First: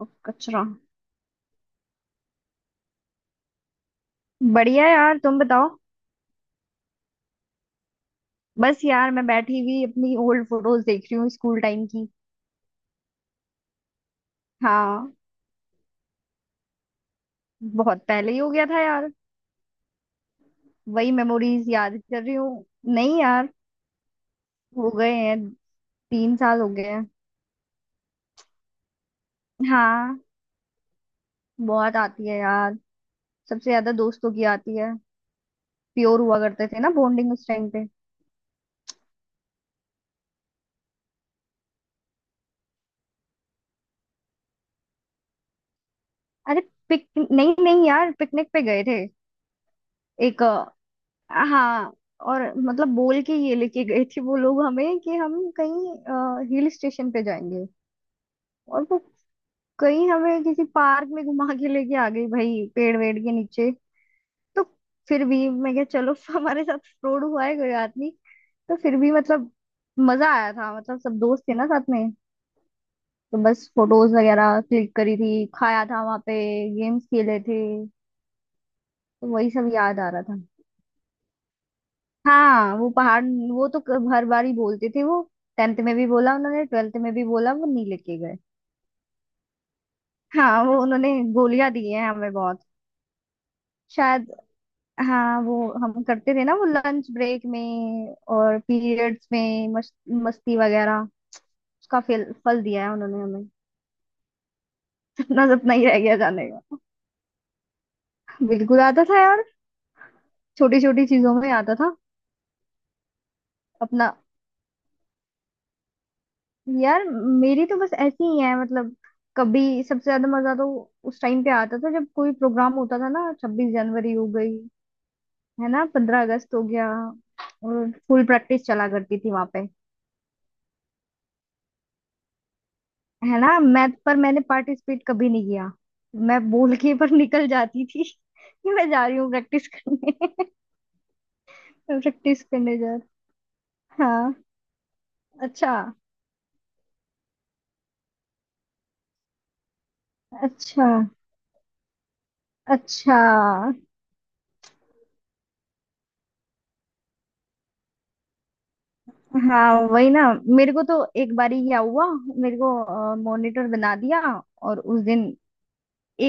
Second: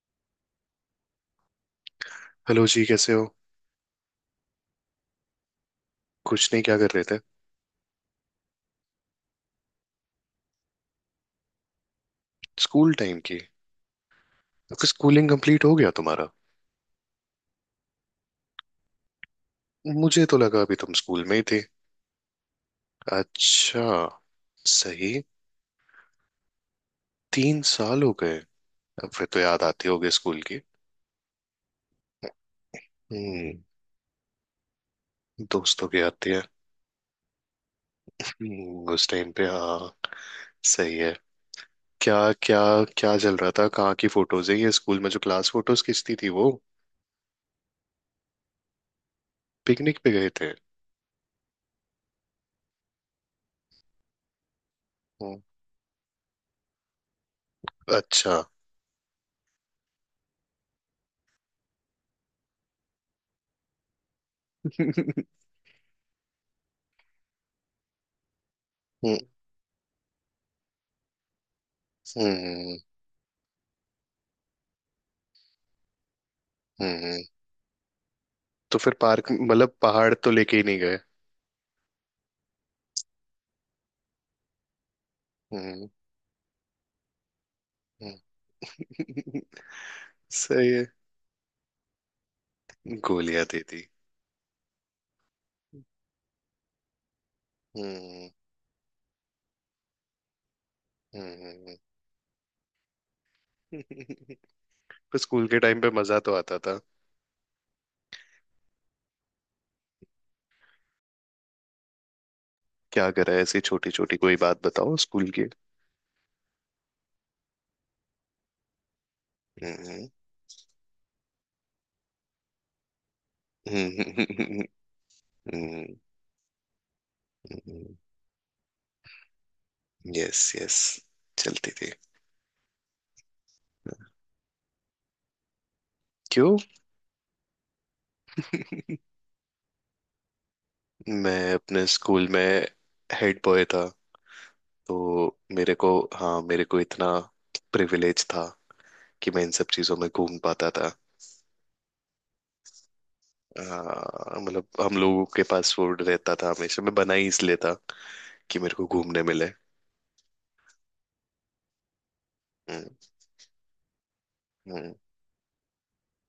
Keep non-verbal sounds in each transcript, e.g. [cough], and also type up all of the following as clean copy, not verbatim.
उफ, कचरा। हेलो जी, कैसे हो। बढ़िया यार, तुम बताओ। कुछ नहीं, क्या कर रहे थे। बस यार, मैं बैठी हुई अपनी ओल्ड फोटोज देख रही हूँ स्कूल टाइम की। स्कूल टाइम की। आपकी हाँ। स्कूलिंग कंप्लीट हो गया तुम्हारा। बहुत पहले ही हो गया था यार। मुझे तो लगा अभी तुम वही स्कूल में ही थे। मेमोरीज याद कर रही हूँ। नहीं यार। अच्छा। हो सही। गए हैं। 3 साल हो गए हैं। 3 साल हो गए। अब फिर तो याद आती होगी हाँ, स्कूल की। बहुत आती है यार। हम्म। सबसे ज्यादा दोस्तों की आती है। दोस्तों की प्योर आती हुआ है। करते थे ना बॉन्डिंग उस टाइम पे। उस टाइम पे हाँ। सही है। क्या। क्या। क्या चल रहा था, कहाँ की फोटोज है ये। स्कूल में जो क्लास फोटोज खींचती थी वो। अरे, पिक नहीं नहीं यार, पिकनिक पे गए थे। पिकनिक पे गए एक। थे। हाँ। और मतलब बोल के ये लेके गए थे वो लोग हमें कि हम हम्म, कहीं हिल स्टेशन पे जाएंगे। अच्छा। और वो कहीं हमें किसी पार्क में घुमा के लेके आ गई भाई, पेड़ वेड़ के नीचे। तो फिर [laughs] हम्म। भी मैं क्या चलो [laughs] हमारे साथ फ्रॉड हुआ है, कोई बात नहीं। तो फिर भी मतलब मजा आया था, मतलब सब दोस्त थे ना साथ में। हम्म। तो बस फोटोज वगैरह क्लिक करी थी, खाया था वहां पे, गेम्स हम्म, खेले थे। तो फिर तो पार्क वही सब मतलब याद आ पहाड़ रहा तो था। लेके ही नहीं गए। हाँ वो पहाड़, वो तो हर बार ही बोलते थे वो। टेंथ हम्म। में भी बोला उन्होंने, ट्वेल्थ में भी बोला, वो नहीं लेके गए। हम्म। [laughs] हाँ सही वो है। उन्होंने गोलियां दी हैं हमें बहुत। गोलियां दे दी। शायद। हाँ वो हम करते थे ना वो लंच ब्रेक में हम्म। और पीरियड्स में मस्ती वगैरह। हम्म। उसका फल फल दिया है उन्होंने हमें। पर [laughs] [laughs] सपना स्कूल के सपना टाइम ही पे रह गया मजा तो जाने आता का। था। बिल्कुल आता था यार, छोटी छोटी चीजों में आता था। क्या करा है, ऐसी छोटी अपना छोटी कोई बात बताओ स्कूल की। यार, मेरी तो बस ऐसी ही है मतलब। कभी सबसे हम्म, ज्यादा मजा तो उस टाइम पे आता था जब कोई प्रोग्राम होता था ना। 26 जनवरी हो गई, हम्म, है ना, 15 अगस्त हो गया। और हम्म। [laughs] फुल प्रैक्टिस चला करती थी वहां पे, यस यस, चलती थी। है ना। मैं पर मैंने पार्टिसिपेट कभी नहीं किया। मैं क्यों। बोल के पर निकल जाती थी [laughs] कि मैं जा रही हूँ प्रैक्टिस करने। मैं [laughs] अपने स्कूल प्रैक्टिस में करने जा रही हेड बॉय था, हूँ। हाँ। तो अच्छा। मेरे को, हाँ, मेरे को इतना प्रिविलेज था कि मैं इन सब चीजों में घूम पाता अच्छा। था। अच्छा। हाँ, मतलब हम लोगों के पास फूड रहता था हमेशा, मैं बना ही इसलिए था कि मेरे को घूमने मिले। हाँ वही ना। मेरे को तो एक बारी क्या हुआ, मेरे हम्म। को मॉनिटर बना दिया और हम्म। उस दिन,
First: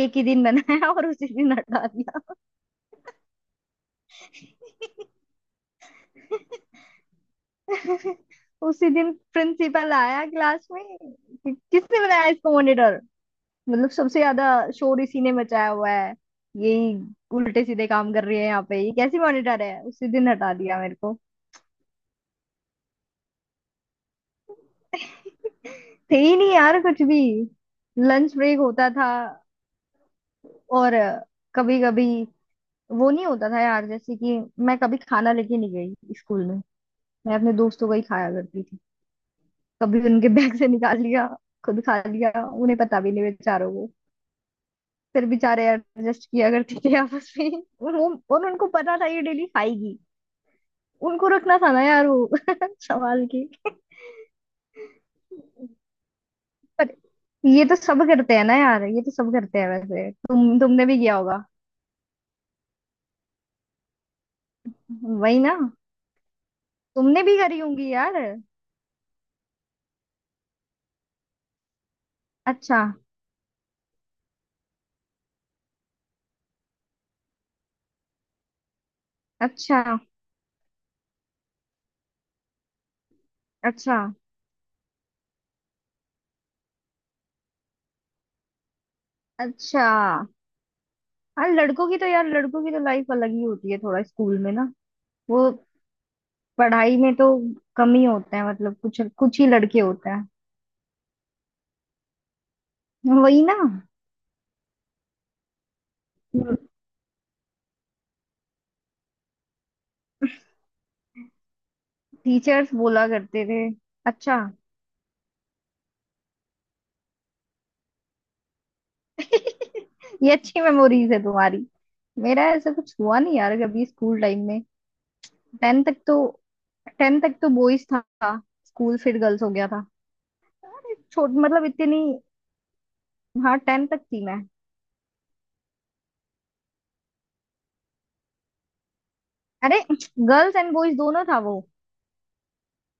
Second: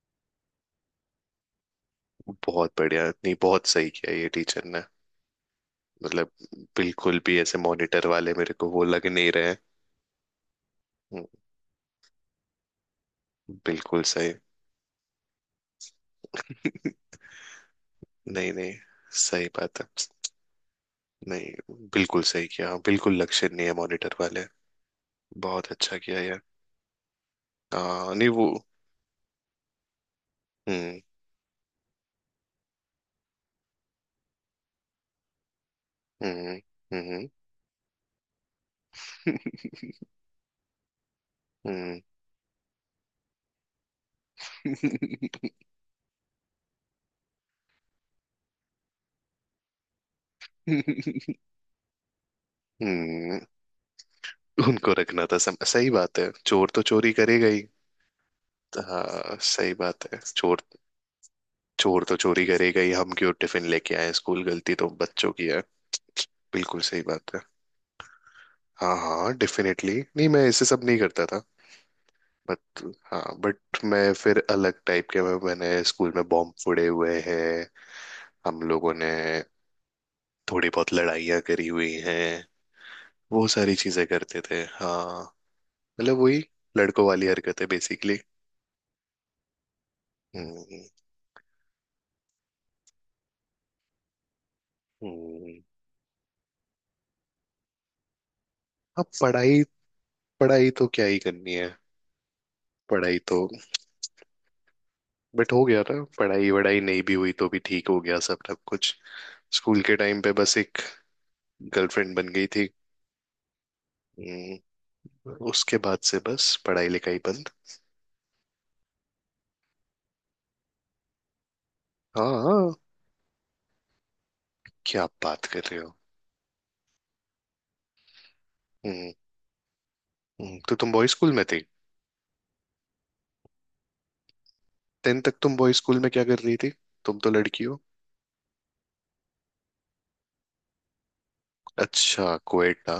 एक ही दिन बनाया और उसी दिन हटा दिया। बहुत बढ़िया, नहीं बहुत सही किया ये टीचर ने। मतलब बिल्कुल भी ऐसे मॉनिटर [laughs] वाले मेरे को वो उसी लग दिन नहीं रहे। प्रिंसिपल आया क्लास में हम्म, कि किसने बनाया इसको मॉनिटर। मतलब बिल्कुल सबसे सही। ज्यादा शोर इसी ने मचाया हुआ है, यही [laughs] उल्टे सीधे काम कर रही है नहीं यहाँ नहीं, पे, ये कैसी सही मॉनिटर बात है। है, उसी दिन हटा दिया मेरे को। नहीं बिल्कुल सही किया। हाँ, बिल्कुल लक्षण नहीं है मॉनिटर वाले। बहुत अच्छा थे किया ही यार। नहीं यार कुछ भी। हाँ नहीं लंच वो, ब्रेक होता था और हम्म, कभी कभी वो नहीं होता था यार, जैसे कि मैं कभी खाना लेके नहीं गई स्कूल हम्म, में। हम्म, मैं अपने दोस्तों का ही खाया करती थी। कभी उनके बैग से निकाल लिया, [laughs] खुद खा हम्म, लिया, उन्हें पता भी नहीं बेचारों को। फिर बेचारे एडजस्ट किया करते थे आपस में। और वो, और उनको पता था ये डेली खाएगी, उनको [laughs] रखना था ना यार वो [laughs] संभाल हम्म, के। उनको रखना था सही बात है, चोर तो पर चोरी करेगा ये ही। तो सब करते हैं ना यार, ये तो सब हाँ करते हैं सही वैसे, बात है, तुम चोर, तुमने भी किया होगा। चोर तो चोरी करेगा ही, हम क्यों टिफिन लेके आए स्कूल, गलती तो बच्चों वही की ना। है। बिल्कुल सही तुमने बात भी है। करी होंगी यार। हाँ हाँ डेफिनेटली, नहीं मैं ऐसे सब नहीं करता था। अच्छा। बट, हाँ बट, मैं फिर अलग टाइप के मैंने स्कूल में बॉम्ब फोड़े हुए हैं, हम लोगों ने। अच्छा। थोड़ी बहुत लड़ाइयाँ करी हुई हैं, वो सारी अच्छा। चीजें करते थे हाँ। मतलब वही लड़कों वाली हरकतें बेसिकली। अच्छा। हम्म। हाँ लड़कों की तो यार, लड़कों की तो लाइफ अलग ही होती है थोड़ा स्कूल में ना। वो हम्म। पढ़ाई में तो कम ही होते हैं, मतलब कुछ अब कुछ ही पढ़ाई, लड़के होते हैं। पढ़ाई तो क्या ही करनी है। पढ़ाई तो, वही ना। बट हो गया ना, पढ़ाई वढ़ाई नहीं भी हुई तो भी ठीक, हो गया सब सब कुछ। स्कूल के टाइम पे बस एक गर्लफ्रेंड बन गई थी। टीचर्स बोला करते थे। अच्छा। हम्म, उसके बाद से बस पढ़ाई लिखाई बंद। [laughs] ये अच्छी मेमोरीज है तुम्हारी। हाँ मेरा ऐसा हाँ, कुछ हुआ नहीं यार कभी स्कूल टाइम में। क्या आप बात कर रहे टेन हो। तक तो टेन तक तो बॉयज था स्कूल, हम्म। फिर गर्ल्स हो गया था। तो तुम अरे बॉय स्कूल छोट में थी। मतलब इतनी, हाँ 10 तक थी मैं। 10th तक तुम बॉय स्कूल में क्या कर रही थी, तुम तो लड़की हो। अरे गर्ल्स एंड बॉयज दोनों था वो। अच्छा कोएटा,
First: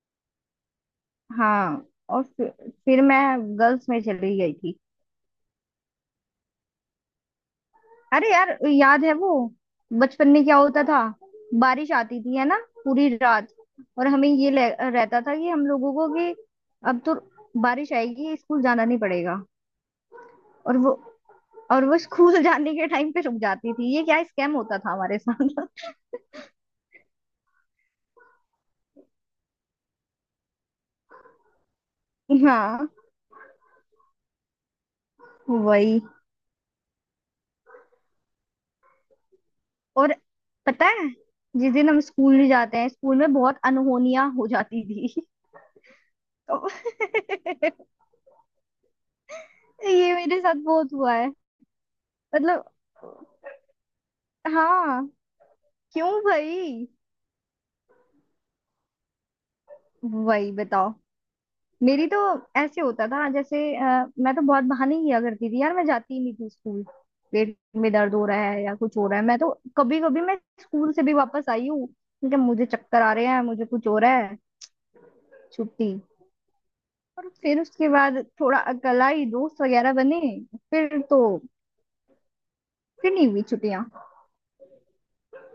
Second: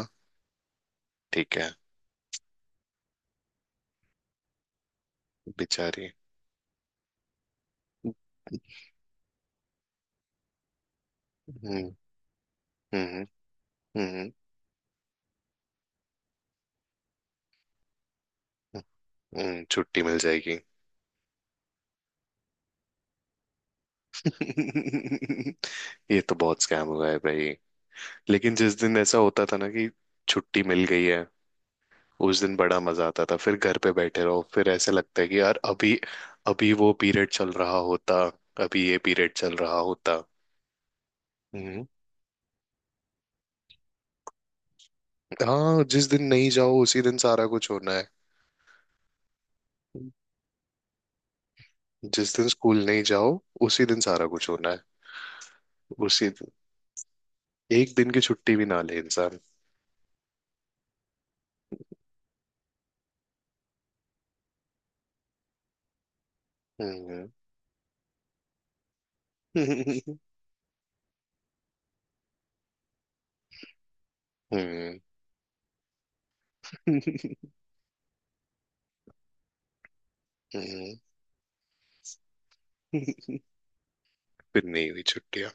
ठीक है। हाँ। और फिर मैं गर्ल्स में चली गई थी। बेचारी। हम्म। अरे यार याद है वो, बचपन में क्या होता था। बारिश आती थी है ना, पूरी हम्म। रात। और हमें हम्म। ये रहता था कि हम लोगों को कि अब तो बारिश आएगी, स्कूल हम्म, जाना नहीं पड़ेगा। छुट्टी मिल जाएगी। और वो और वो स्कूल [laughs] जाने के टाइम पे रुक जाती थी, ये क्या स्कैम होता था हमारे साथ। [laughs] ये तो बहुत स्कैम हुआ है भाई। लेकिन जिस दिन ऐसा होता था ना कि छुट्टी मिल गई है, उस [laughs] दिन बड़ा हाँ मजा आता था, फिर घर पे बैठे रहो, फिर ऐसे लगता है कि यार अभी, वही। अभी वो पीरियड चल रहा होता, अभी ये पीरियड चल रहा और होता। पता है जिस हम्म। दिन हम स्कूल नहीं जाते हैं स्कूल में बहुत अनहोनियां हो जाती थी। हाँ, जिस दिन [laughs] नहीं तो जाओ उसी दिन सारा कुछ होना है। ये मेरे साथ बहुत हुआ जिस दिन मतलब। स्कूल नहीं जाओ उसी दिन सारा कुछ होना है। हाँ। क्यों उसी दिन। भाई। एक दिन की छुट्टी भी ना ले इंसान। वही बताओ। मेरी तो ऐसे होता था जैसे मैं तो बहुत बहाने किया करती थी यार, मैं जाती ही नहीं थी स्कूल। हम्म। पेट में दर्द हो रहा है या कुछ हो रहा है, मैं तो [laughs] कभी हम्म। कभी मैं स्कूल से भी वापस आई हूँ क्योंकि मुझे चक्कर आ रहे हैं, मुझे कुछ हो रहा है, छुट्टी। और हम्म। फिर उसके बाद थोड़ा अकलाई दोस्त वगैरह बने। हम्म। फिर तो, फिर नहीं हुई छुट्टियां। फिर नहीं हुई छुट्टियां।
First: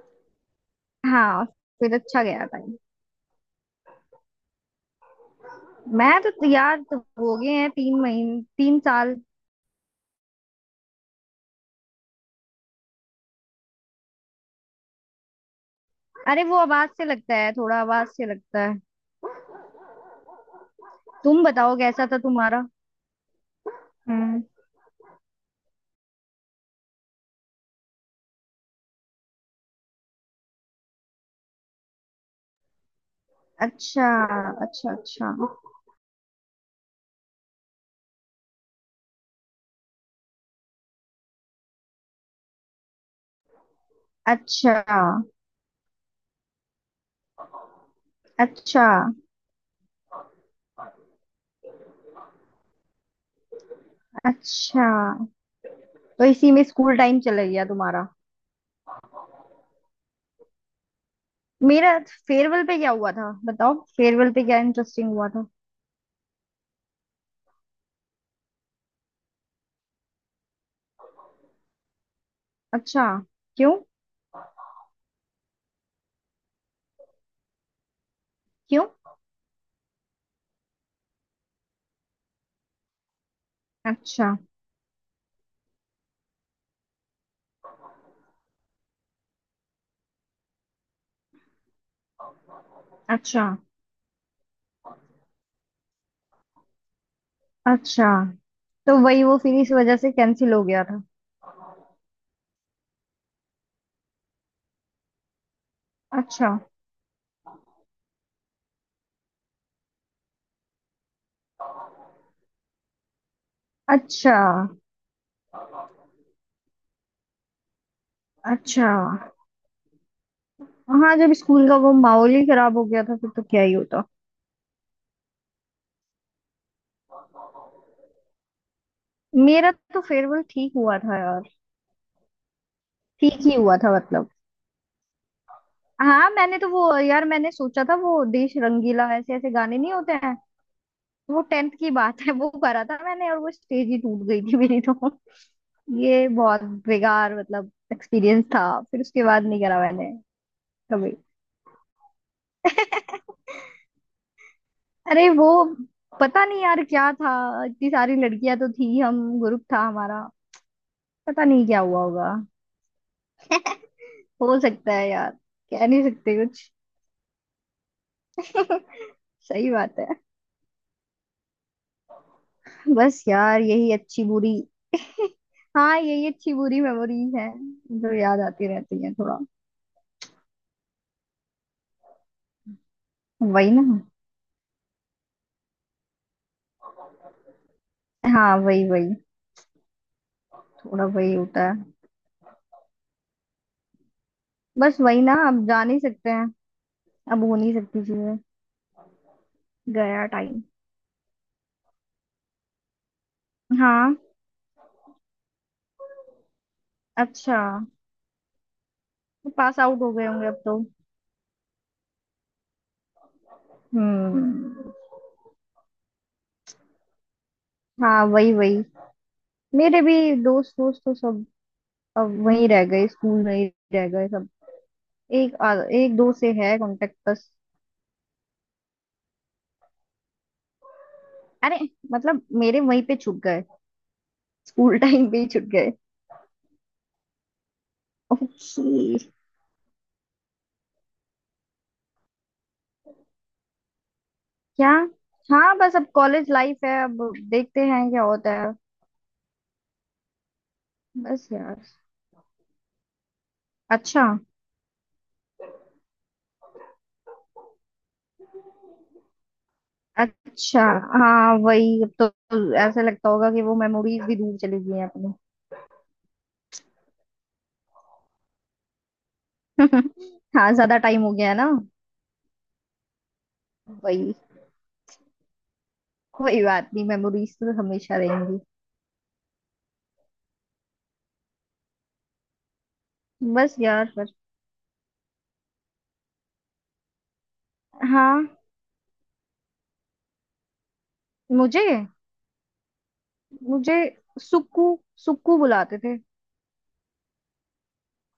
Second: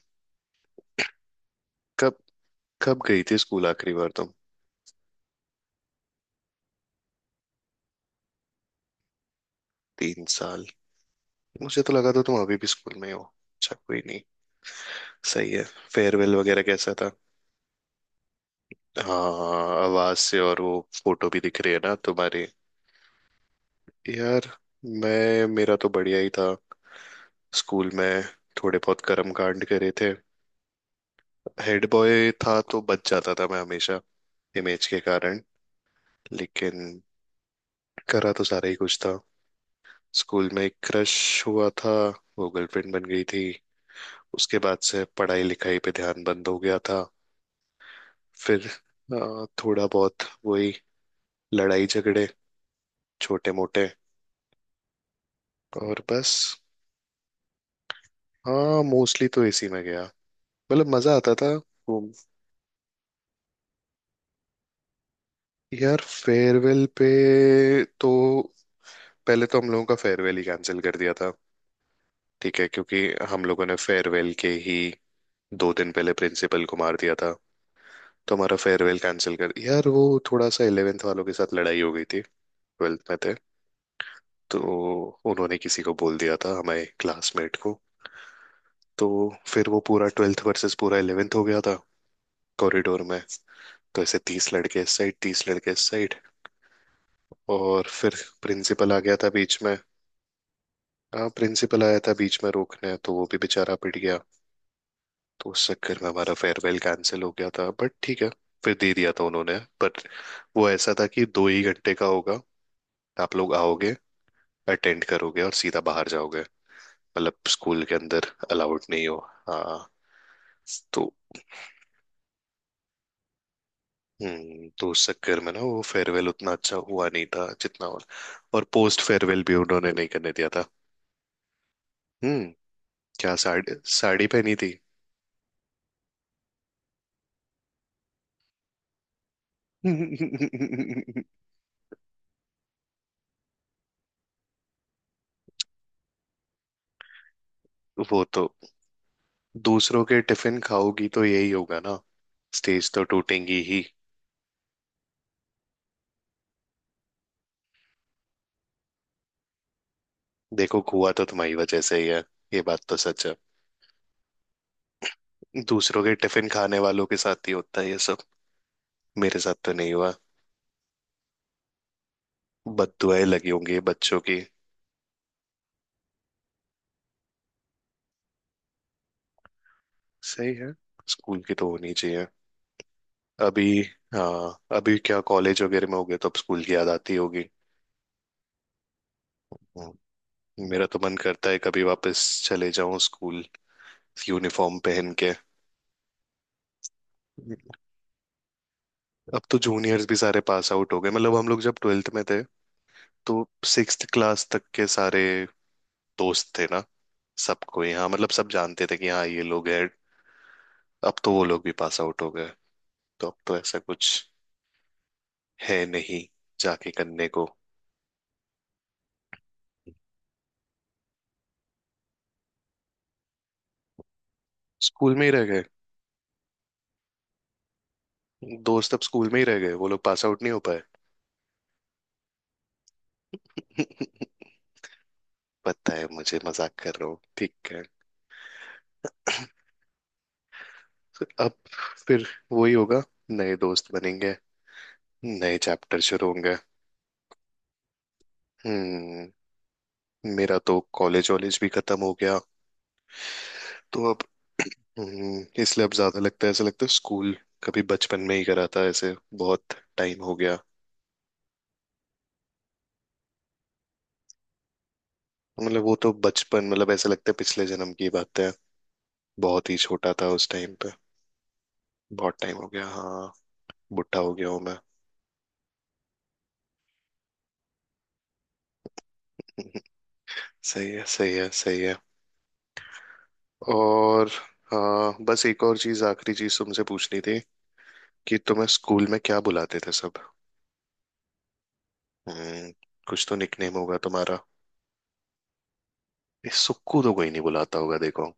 हाँ। फिर कब, अच्छा गया था। कब गई थी स्कूल आखिरी बार तुम। मैं तो यार तो हो गए हैं 3 महीने, 3 साल। 3 साल। मुझे तो लगा था तुम अभी भी स्कूल में ही हो। अच्छा, कोई नहीं। सही है। फेयरवेल अरे वो वगैरह आवाज कैसा से था। लगता है थोड़ा, आवाज से लगता है। हाँ, आवाज से, और वो फोटो भी तुम दिख रही बताओ है ना कैसा था तुम्हारी। तुम्हारा। हम्म। यार, मैं, मेरा तो बढ़िया ही था स्कूल में। थोड़े बहुत कर्म कांड करे थे, हेड बॉय था तो बच जाता था मैं हमेशा, अच्छा। इमेज अच्छा। के अच्छा। कारण। लेकिन करा तो सारा ही कुछ था। स्कूल में एक क्रश हुआ था, वो गर्लफ्रेंड बन गई थी। उसके बाद अच्छा। से पढ़ाई लिखाई पे ध्यान बंद हो गया था। फिर अच्छा। थोड़ा बहुत वही लड़ाई झगड़े, छोटे मोटे, अच्छा। और तो बस। इसी में स्कूल टाइम चला गया तुम्हारा। हाँ मोस्टली तो इसी में गया। मतलब मजा आता था मेरा घूम। फेयरवेल पे क्या हुआ था बताओ, फेयरवेल पे क्या इंटरेस्टिंग हुआ था। यार फेयरवेल पे तो, पहले तो हम लोगों का फेयरवेल ही कैंसिल कर दिया था। ठीक है, क्योंकि अच्छा। हम लोगों ने क्यों। फेयरवेल के ही 2 दिन पहले प्रिंसिपल को मार दिया था, तो हमारा क्यों। फेयरवेल कैंसिल कर। यार वो, थोड़ा सा 11th वालों के साथ लड़ाई हो गई थी, 12th में थे अच्छा। तो। उन्होंने किसी को बोल दिया था हमारे क्लासमेट को, तो फिर वो पूरा 12th वर्सेस पूरा 11th हो गया था कॉरिडोर में। अच्छा। तो ऐसे 30 लड़के इस साइड, 30 लड़के इस साइड, और अच्छा। फिर प्रिंसिपल तो आ गया वही था वो बीच फिर इस में। वजह से कैंसिल हो गया था। हाँ प्रिंसिपल आया था बीच में रोकने, तो वो भी बेचारा पिट गया। तो उस चक्कर में हमारा अच्छा। फेयरवेल कैंसिल हो गया था, बट ठीक है, फिर दे दिया था उन्होंने। बट वो ऐसा था कि दो ही घंटे का होगा, आप लोग आओगे, अच्छा। अटेंड करोगे और सीधा बाहर जाओगे। मतलब स्कूल के अंदर अलाउड अच्छा। नहीं हो, हाँ। तो, हाँ जब स्कूल का वो माहौल ही खराब हो गया था फिर तो क्या ही होता। हम्म, तो उस चक्कर में ना वो फेयरवेल उतना अच्छा हुआ नहीं था जितना, और पोस्ट फेयरवेल भी मेरा उन्होंने तो नहीं करने फेयरवेल दिया था। ठीक हुआ था यार। हम्म, क्या ठीक ही साड़ी हुआ था साड़ी मतलब। पहनी थी। हाँ मैंने तो वो यार, मैंने सोचा था वो देश रंगीला ऐसे ऐसे गाने नहीं होते हैं। [laughs] वो टेंथ की बात है, वो करा था मैंने, और वो स्टेज ही टूट गई थी मेरी तो। ये बहुत बेकार मतलब वो एक्सपीरियंस तो, था। फिर उसके बाद नहीं करा दूसरों मैंने के टिफिन खाओगी कभी। तो यही होगा ना, स्टेज तो टूटेंगी ही। अरे वो पता नहीं यार क्या था, इतनी सारी लड़कियां तो थी, हम ग्रुप था हमारा। देखो हुआ तो पता तुम्हारी नहीं वजह क्या से हुआ ही है। होगा। ये बात तो सच है, हो सकता है यार। कह दूसरों नहीं के सकते टिफिन कुछ। खाने वालों के साथ ही होता है ये सब। [laughs] मेरे साथ सही तो नहीं बात है। हुआ। बस बददुआएं लगी यार होंगी यही बच्चों अच्छी की। बुरी, हाँ यही अच्छी बुरी मेमोरीज है जो याद आती रहती है थोड़ा। सही है, स्कूल की तो होनी चाहिए। अभी, वही ना। हाँ अभी क्या, कॉलेज वगैरह में हो गए तो अब स्कूल की याद आती होगी। हाँ वही वही। हम्म, मेरा तो थोड़ा मन वही करता है होता कभी है। वापस चले जाऊं स्कूल, यूनिफॉर्म बस पहन वही के। ना, अब जा नहीं सकते हैं, अब हो नहीं सकती चीजें। अब तो जूनियर्स भी गया सारे टाइम। पास आउट हो गए। मतलब हम लोग जब 12th में थे, तो सिक्स्थ हाँ। क्लास तक के सारे दोस्त थे ना, अच्छा। सबको यहाँ, मतलब सब जानते थे कि हाँ ये लोग पास हैं। आउट हो गए होंगे अब तो। अब तो वो लोग भी पास आउट हो गए, तो अब तो ऐसा कुछ हम्म। है नहीं जाके करने को। हाँ वही वही। मेरे भी दोस्त दोस्त तो सब अब वहीं रह गए स्कूल में ही, रह गए सब। स्कूल में ही रह एक गए। एक दो से है कांटेक्ट बस। दोस्त अब स्कूल में ही रह गए, वो लोग पास आउट नहीं हो पाए। अरे मतलब मेरे वहीं पे छूट गए, [laughs] स्कूल टाइम [laughs] पे ही छूट गए। पता है मुझे, मजाक कर रहा हूँ, ठीक है। ओके। अब फिर वही होगा, नए दोस्त बनेंगे, क्या। नए हाँ बस चैप्टर अब शुरू कॉलेज होंगे। लाइफ है, अब देखते हैं क्या होता है। हम्म, मेरा तो कॉलेज बस वॉलेज भी यार। खत्म हो गया, तो अब, अच्छा। [clears throat] इसलिए अब ज्यादा लगता है, ऐसा लगता है स्कूल कभी बचपन में ही करा था ऐसे, बहुत टाइम हो गया। अच्छा। हाँ वही अब तो ऐसा लगता होगा कि वो मेमोरीज भी दूर चली गई हैं अपनी। मतलब वो तो बचपन, मतलब ऐसा लगता है पिछले जन्म की बात है, बहुत ही छोटा था [laughs] उस हाँ टाइम पे। ज्यादा टाइम हो गया है ना। बहुत टाइम हो गया हाँ, बुढ़ा हो वही। गया हूँ कोई बात नहीं, मेमोरीज तो हमेशा रहेंगी। मैं। सही है सही है सही है। बस यार पर। और हाँ, बस एक और चीज आखिरी चीज तुमसे पूछनी थी, कि हाँ। तुम्हें स्कूल में क्या बुलाते थे सब। मुझे हम्म, कुछ तो निकनेम मुझे होगा तुम्हारा। सुक्कू, सुक्कू बुलाते थे। इस सुक्कू तो कोई नहीं बुलाता होगा, देखो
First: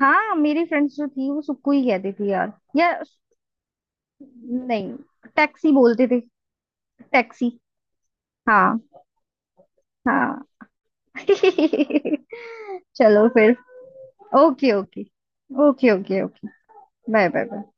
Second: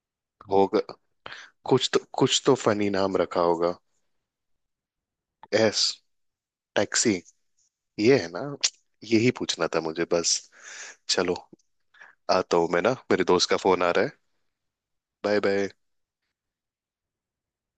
हाँ मेरी होगा, फ्रेंड्स जो थी वो सुक्कू ही कुछ तो, कहती थी कुछ यार तो फनी या। नाम रखा होगा। नहीं, टैक्सी एस, बोलते थे। Taxi, taxi. ये है ना, हाँ। यही पूछना था मुझे बस। हाँ। चलो, [laughs] आता हूँ मैं ना, मेरे चलो दोस्त फिर। का फोन आ रहा है। Okay okay. Bye bye. Okay okay okay. Bye bye bye.